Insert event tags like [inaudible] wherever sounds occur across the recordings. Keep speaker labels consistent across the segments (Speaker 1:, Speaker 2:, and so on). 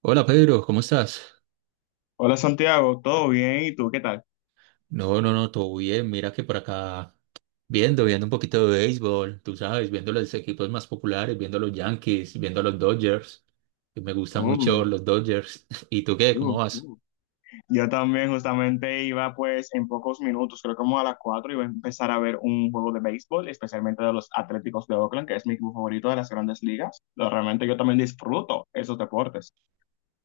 Speaker 1: Hola Pedro, ¿cómo estás?
Speaker 2: Hola Santiago, ¿todo bien? ¿Y tú qué tal?
Speaker 1: No, no, no, todo bien. Mira que por acá viendo, viendo un poquito de béisbol, tú sabes, viendo los equipos más populares, viendo a los Yankees, viendo a los Dodgers, que me gustan mucho
Speaker 2: Uh,
Speaker 1: los Dodgers. [laughs] ¿Y tú qué? ¿Cómo
Speaker 2: uh,
Speaker 1: vas?
Speaker 2: uh. Yo también justamente iba pues en pocos minutos, creo como a las 4 iba a empezar a ver un juego de béisbol, especialmente de los Atléticos de Oakland, que es mi equipo favorito de las grandes ligas. Realmente yo también disfruto esos deportes.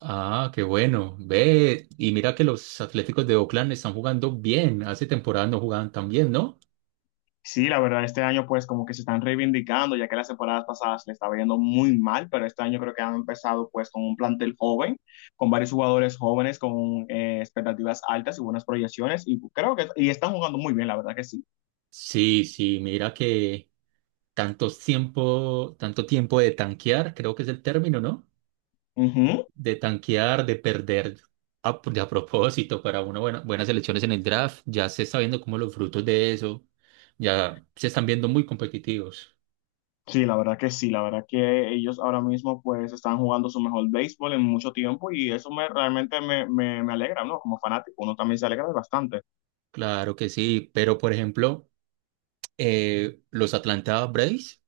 Speaker 1: Ah, qué bueno. Ve, y mira que los Atléticos de Oakland están jugando bien. Hace temporada no jugaban tan bien, ¿no?
Speaker 2: Sí, la verdad, este año pues como que se están reivindicando, ya que las temporadas pasadas le estaba yendo muy mal, pero este año creo que han empezado pues con un plantel joven, con varios jugadores jóvenes, con expectativas altas y buenas proyecciones, y creo que y están jugando muy bien, la verdad que sí.
Speaker 1: Sí, sí, mira que tanto tiempo de tanquear, creo que es el término, ¿no?
Speaker 2: Ujú.
Speaker 1: De tanquear, de perder de a propósito para una buena, buenas elecciones en el draft. Ya se está viendo como los frutos de eso. Ya se están viendo muy competitivos.
Speaker 2: Sí, la verdad que sí, la verdad que ellos ahora mismo pues están jugando su mejor béisbol en mucho tiempo y eso me realmente me alegra, ¿no? Como fanático, uno también se alegra bastante.
Speaker 1: Claro que sí, pero por ejemplo, los Atlanta Braves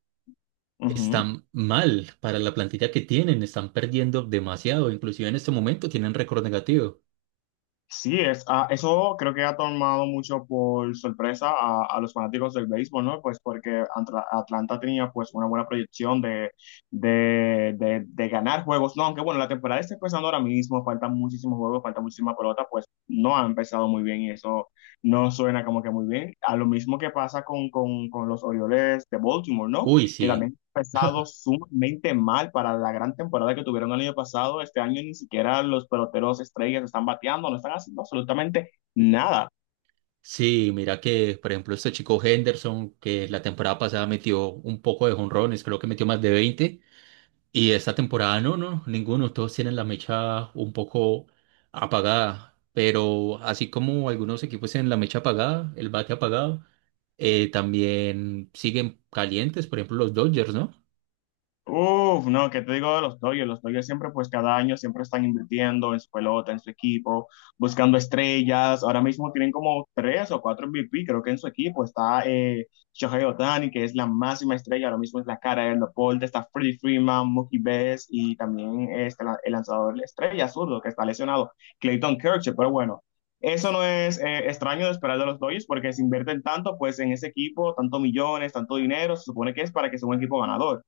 Speaker 2: Ujú.
Speaker 1: están mal para la plantilla que tienen, están perdiendo demasiado, inclusive en este momento tienen récord negativo.
Speaker 2: Sí, es, eso creo que ha tomado mucho por sorpresa a los fanáticos del béisbol, ¿no? Pues porque Atlanta tenía pues una buena proyección de ganar juegos, ¿no? Aunque bueno, la temporada está empezando ahora mismo, faltan muchísimos juegos, falta muchísima pelota, pues no ha empezado muy bien y eso no suena como que muy bien. A lo mismo que pasa con los Orioles de Baltimore, ¿no?
Speaker 1: Uy,
Speaker 2: Que
Speaker 1: sí.
Speaker 2: también empezado sumamente mal para la gran temporada que tuvieron el año pasado. Este año ni siquiera los peloteros estrellas están bateando, no están haciendo absolutamente nada.
Speaker 1: Sí, mira que, por ejemplo, este chico Henderson, que la temporada pasada metió un poco de jonrones, creo que metió más de 20. Y esta temporada no, no, ninguno, todos tienen la mecha un poco apagada, pero así como algunos equipos tienen la mecha apagada, el bate apagado, también siguen calientes, por ejemplo los Dodgers, ¿no?
Speaker 2: Uf, no, ¿qué te digo de los Dodgers? Los Dodgers siempre, pues cada año siempre están invirtiendo en su pelota, en su equipo, buscando estrellas. Ahora mismo tienen como tres o cuatro MVP, creo que en su equipo. Está Shohei Ohtani, que es la máxima estrella, ahora mismo es la cara del deporte. Está Freddie Freeman, Mookie Betts y también este, el lanzador estrella zurdo que está lesionado, Clayton Kershaw. Pero bueno, eso no es extraño de esperar de los Dodgers porque se invierten tanto pues en ese equipo, tanto millones, tanto dinero. Se supone que es para que sea un equipo ganador.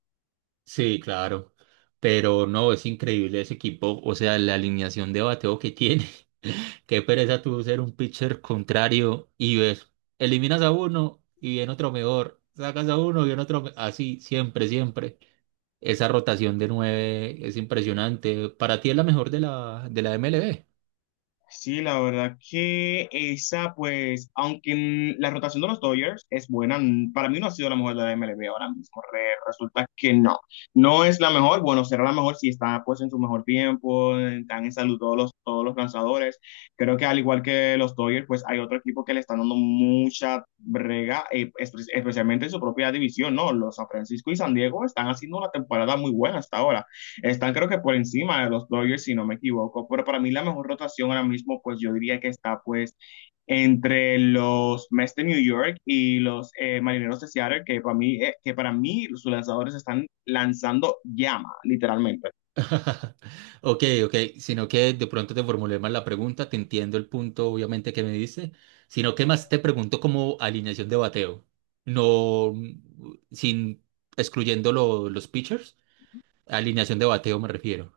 Speaker 1: Sí, claro, pero no, es increíble ese equipo, o sea, la alineación de bateo que tiene. [laughs] Qué pereza tú ser un pitcher contrario y ves, eliminas a uno y viene otro mejor, sacas a uno y viene otro, así, siempre, siempre. Esa rotación de nueve es impresionante. Para ti es la mejor de la MLB.
Speaker 2: Sí, la verdad que esa, pues, aunque la rotación de los Dodgers es buena, para mí no ha sido la mejor de la MLB ahora mismo. Resulta que no. No es la mejor, bueno, será la mejor si está, pues, en su mejor tiempo, están en salud todos los lanzadores. Creo que al igual que los Dodgers, pues, hay otro equipo que le están dando mucha brega, especialmente en su propia división, ¿no? Los San Francisco y San Diego están haciendo una temporada muy buena hasta ahora. Están creo que por encima de los Dodgers, si no me equivoco, pero para mí la mejor rotación ahora mismo, pues yo diría que está pues entre los Mets de New York y los Marineros de Seattle, que para mí, que para mí sus lanzadores están lanzando llama, literalmente.
Speaker 1: [laughs] Ok, ok. Sino que de pronto te formulé mal la pregunta. Te entiendo el punto, obviamente, que me dice. Sino que más te pregunto como alineación de bateo. No, mm, sin excluyendo los pitchers. Alineación de bateo me refiero.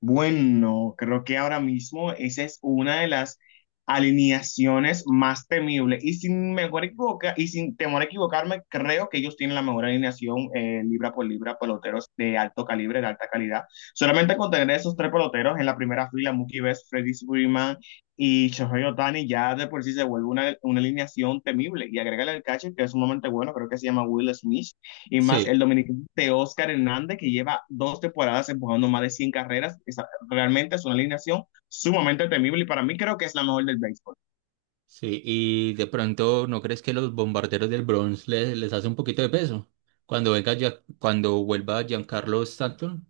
Speaker 2: Bueno, creo que ahora mismo esa es una de las alineaciones más temibles. Y sin temor a equivocarme, creo que ellos tienen la mejor alineación libra por libra, peloteros de alto calibre, de alta calidad. Solamente con tener esos tres peloteros en la primera fila, Mookie Betts, Freddie Freeman y Shohei Ohtani, ya de por sí se vuelve una alineación temible. Y agrégale el catcher, que es sumamente bueno, creo que se llama Will Smith y más el
Speaker 1: Sí,
Speaker 2: dominicano de Oscar Hernández, que lleva 2 temporadas empujando más de 100 carreras. Esa, realmente es una alineación sumamente temible y para mí creo que es la mejor del béisbol.
Speaker 1: sí. Y de pronto, ¿no crees que los bombarderos del Bronx les hace un poquito de peso? Cuando venga ya, cuando vuelva Giancarlo Stanton.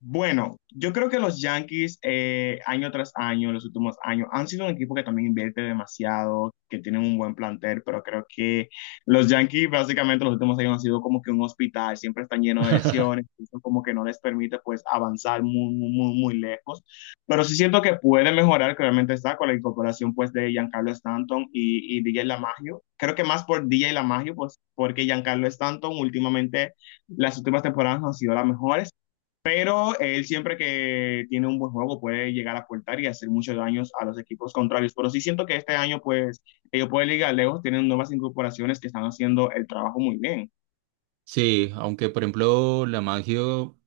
Speaker 2: Bueno, yo creo que los Yankees año tras año, en los últimos años, han sido un equipo que también invierte demasiado, que tienen un buen plantel, pero creo que los Yankees básicamente los últimos años han sido como que un hospital, siempre están llenos de
Speaker 1: [laughs]
Speaker 2: lesiones, eso como que no les permite pues avanzar muy, muy, muy, muy lejos, pero sí siento que puede mejorar, claramente está con la incorporación pues de Giancarlo Stanton y DJ LaMagio, creo que más por DJ LaMagio, pues porque Giancarlo Stanton últimamente, las últimas temporadas no han sido las mejores. Pero él siempre que tiene un buen juego puede llegar a aportar y hacer muchos daños a los equipos contrarios. Pero sí siento que este año, pues, ellos pueden llegar lejos, tienen nuevas incorporaciones que están haciendo el trabajo muy bien.
Speaker 1: Sí, aunque por ejemplo la Lamagio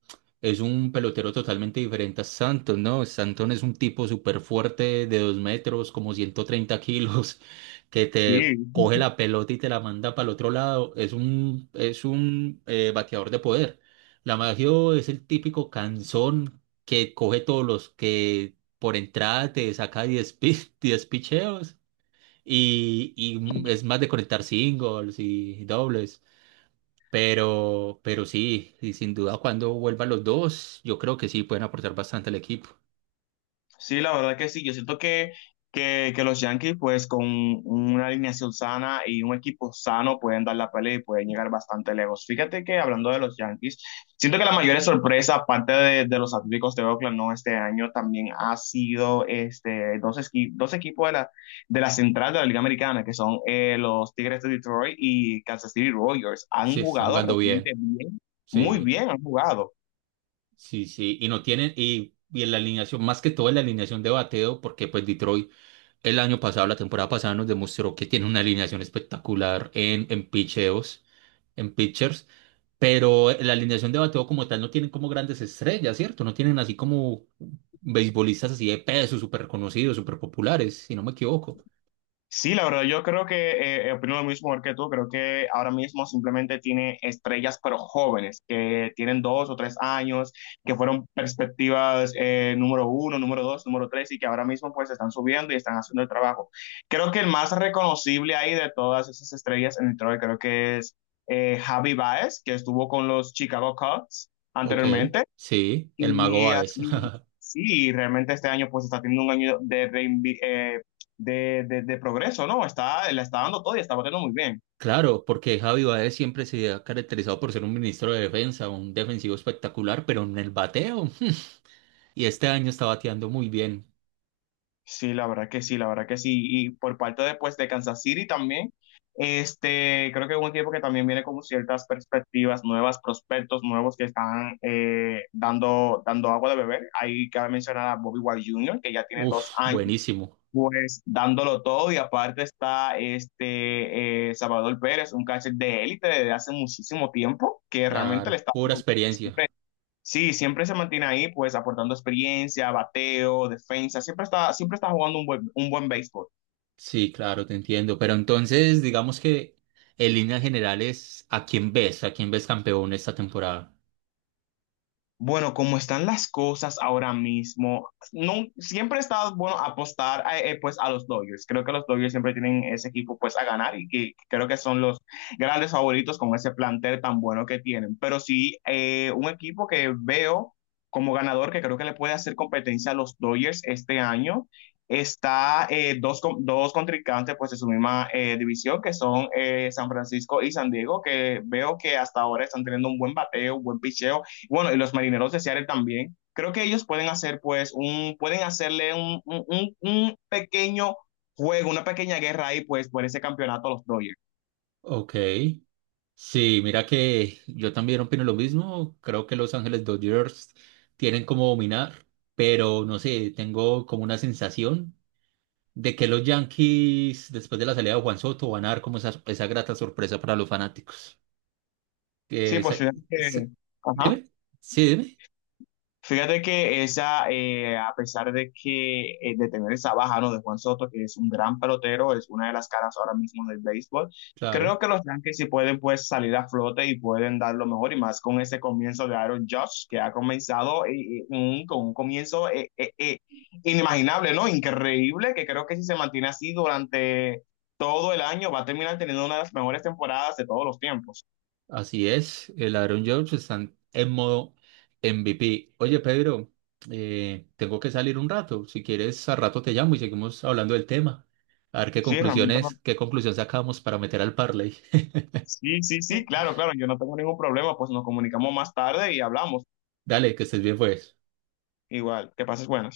Speaker 1: es un pelotero totalmente diferente a Santos, ¿no? Santos es un tipo súper fuerte de 2 metros, como 130 kilos, [laughs] que te
Speaker 2: Sí.
Speaker 1: coge la pelota y te la manda para el otro lado. Es un bateador de poder. Lamagio es el típico canzón que coge todos los que por entrada te saca [laughs] 10 picheos y, y es más de conectar singles y dobles. Pero sí, y sin duda cuando vuelvan los dos, yo creo que sí pueden aportar bastante al equipo.
Speaker 2: Sí, la verdad que sí. Yo siento que los Yankees, pues con una alineación sana y un equipo sano, pueden dar la pelea y pueden llegar bastante lejos. Fíjate que hablando de los Yankees, siento que la mayor sorpresa, aparte de los Atléticos de Oakland, no este año, también ha sido este, dos equipos de la central de la Liga Americana, que son los Tigres de Detroit y Kansas City Royals.
Speaker 1: Sí,
Speaker 2: Han
Speaker 1: están
Speaker 2: jugado
Speaker 1: jugando bien.
Speaker 2: realmente bien, muy
Speaker 1: Sí,
Speaker 2: bien han jugado.
Speaker 1: sí, sí. Y no tienen, y en la alineación, más que todo en la alineación de bateo, porque pues Detroit el año pasado, la temporada pasada, nos demostró que tiene una alineación espectacular en picheos, en pitchers. Pero en la alineación de bateo como tal no tienen como grandes estrellas, ¿cierto? No tienen así como beisbolistas así de peso, súper reconocidos, súper populares, si no me equivoco.
Speaker 2: Sí, la verdad, yo creo que opino lo mismo igual que tú. Creo que ahora mismo simplemente tiene estrellas, pero jóvenes, que tienen 2 o 3 años, que fueron perspectivas número uno, número dos, número tres, y que ahora mismo pues están subiendo y están haciendo el trabajo. Creo que el más reconocible ahí de todas esas estrellas en el Detroit, creo que es Javi Baez, que estuvo con los Chicago Cubs
Speaker 1: Ok,
Speaker 2: anteriormente.
Speaker 1: sí, el mago
Speaker 2: Y
Speaker 1: Báez.
Speaker 2: así,
Speaker 1: [laughs]
Speaker 2: sí, realmente este año pues está teniendo un año de, reinvi- de progreso, ¿no? Está, la está dando todo y está batiendo muy bien.
Speaker 1: Claro, porque Javi Báez siempre se ha caracterizado por ser un ministro de defensa, un defensivo espectacular, pero en el bateo. [laughs] Y este año está bateando muy bien.
Speaker 2: Sí, la verdad que sí, la verdad que sí. Y por parte de, pues, de Kansas City también, este, creo que es un equipo que también viene con ciertas perspectivas nuevas, prospectos nuevos que están dando agua de beber. Ahí cabe mencionar a Bobby Wild Jr., que ya tiene dos
Speaker 1: Uf,
Speaker 2: años
Speaker 1: buenísimo.
Speaker 2: pues dándolo todo y aparte está este Salvador Pérez, un catcher de élite desde hace muchísimo tiempo que realmente le
Speaker 1: Claro,
Speaker 2: está
Speaker 1: pura
Speaker 2: dando.
Speaker 1: experiencia.
Speaker 2: Sí, siempre se mantiene ahí pues aportando experiencia, bateo, defensa, siempre está jugando un buen béisbol.
Speaker 1: Sí, claro, te entiendo. Pero entonces, digamos que en líneas generales, ¿a quién ves? ¿A quién ves campeón esta temporada?
Speaker 2: Bueno, como están las cosas ahora mismo, no, siempre está bueno apostar a, pues a los Dodgers. Creo que los Dodgers siempre tienen ese equipo pues a ganar y que creo que son los grandes favoritos con ese plantel tan bueno que tienen. Pero sí, un equipo que veo como ganador que creo que le puede hacer competencia a los Dodgers este año. Está dos contrincantes pues de su misma división que son San Francisco y San Diego, que veo que hasta ahora están teniendo un buen bateo, un buen picheo bueno, y los marineros de Seattle también. Creo que ellos pueden hacer, pues, pueden hacerle un pequeño juego, una pequeña guerra ahí, pues, por ese campeonato a los Dodgers.
Speaker 1: Ok. Sí, mira que yo también opino lo mismo. Creo que Los Ángeles Dodgers tienen como dominar, pero no sé, tengo como una sensación de que los Yankees, después de la salida de Juan Soto, van a dar como esa grata sorpresa para los fanáticos. Que
Speaker 2: Sí, pues,
Speaker 1: esa- se-
Speaker 2: ajá.
Speaker 1: dime, sí, dime,
Speaker 2: Fíjate que esa, a pesar de que de tener esa baja, ¿no? De Juan Soto, que es un gran pelotero, es una de las caras ahora mismo del béisbol,
Speaker 1: claro.
Speaker 2: creo que los Yankees sí pueden pues salir a flote y pueden dar lo mejor y más con ese comienzo de Aaron Judge, que ha comenzado con un comienzo inimaginable, ¿no? Increíble, que creo que si se mantiene así durante todo el año va a terminar teniendo una de las mejores temporadas de todos los tiempos.
Speaker 1: Así es, el ladrón George están en modo MVP. Oye, Pedro, tengo que salir un rato. Si quieres, al rato te llamo y seguimos hablando del tema. A ver qué
Speaker 2: Sí, realmente
Speaker 1: conclusiones, qué conclusión sacamos para meter al parlay.
Speaker 2: Sí, sí, sí,
Speaker 1: [laughs]
Speaker 2: claro, claro, yo no tengo ningún problema, pues nos comunicamos más tarde y hablamos.
Speaker 1: Dale, que estés bien, pues.
Speaker 2: Igual, que pases buenas.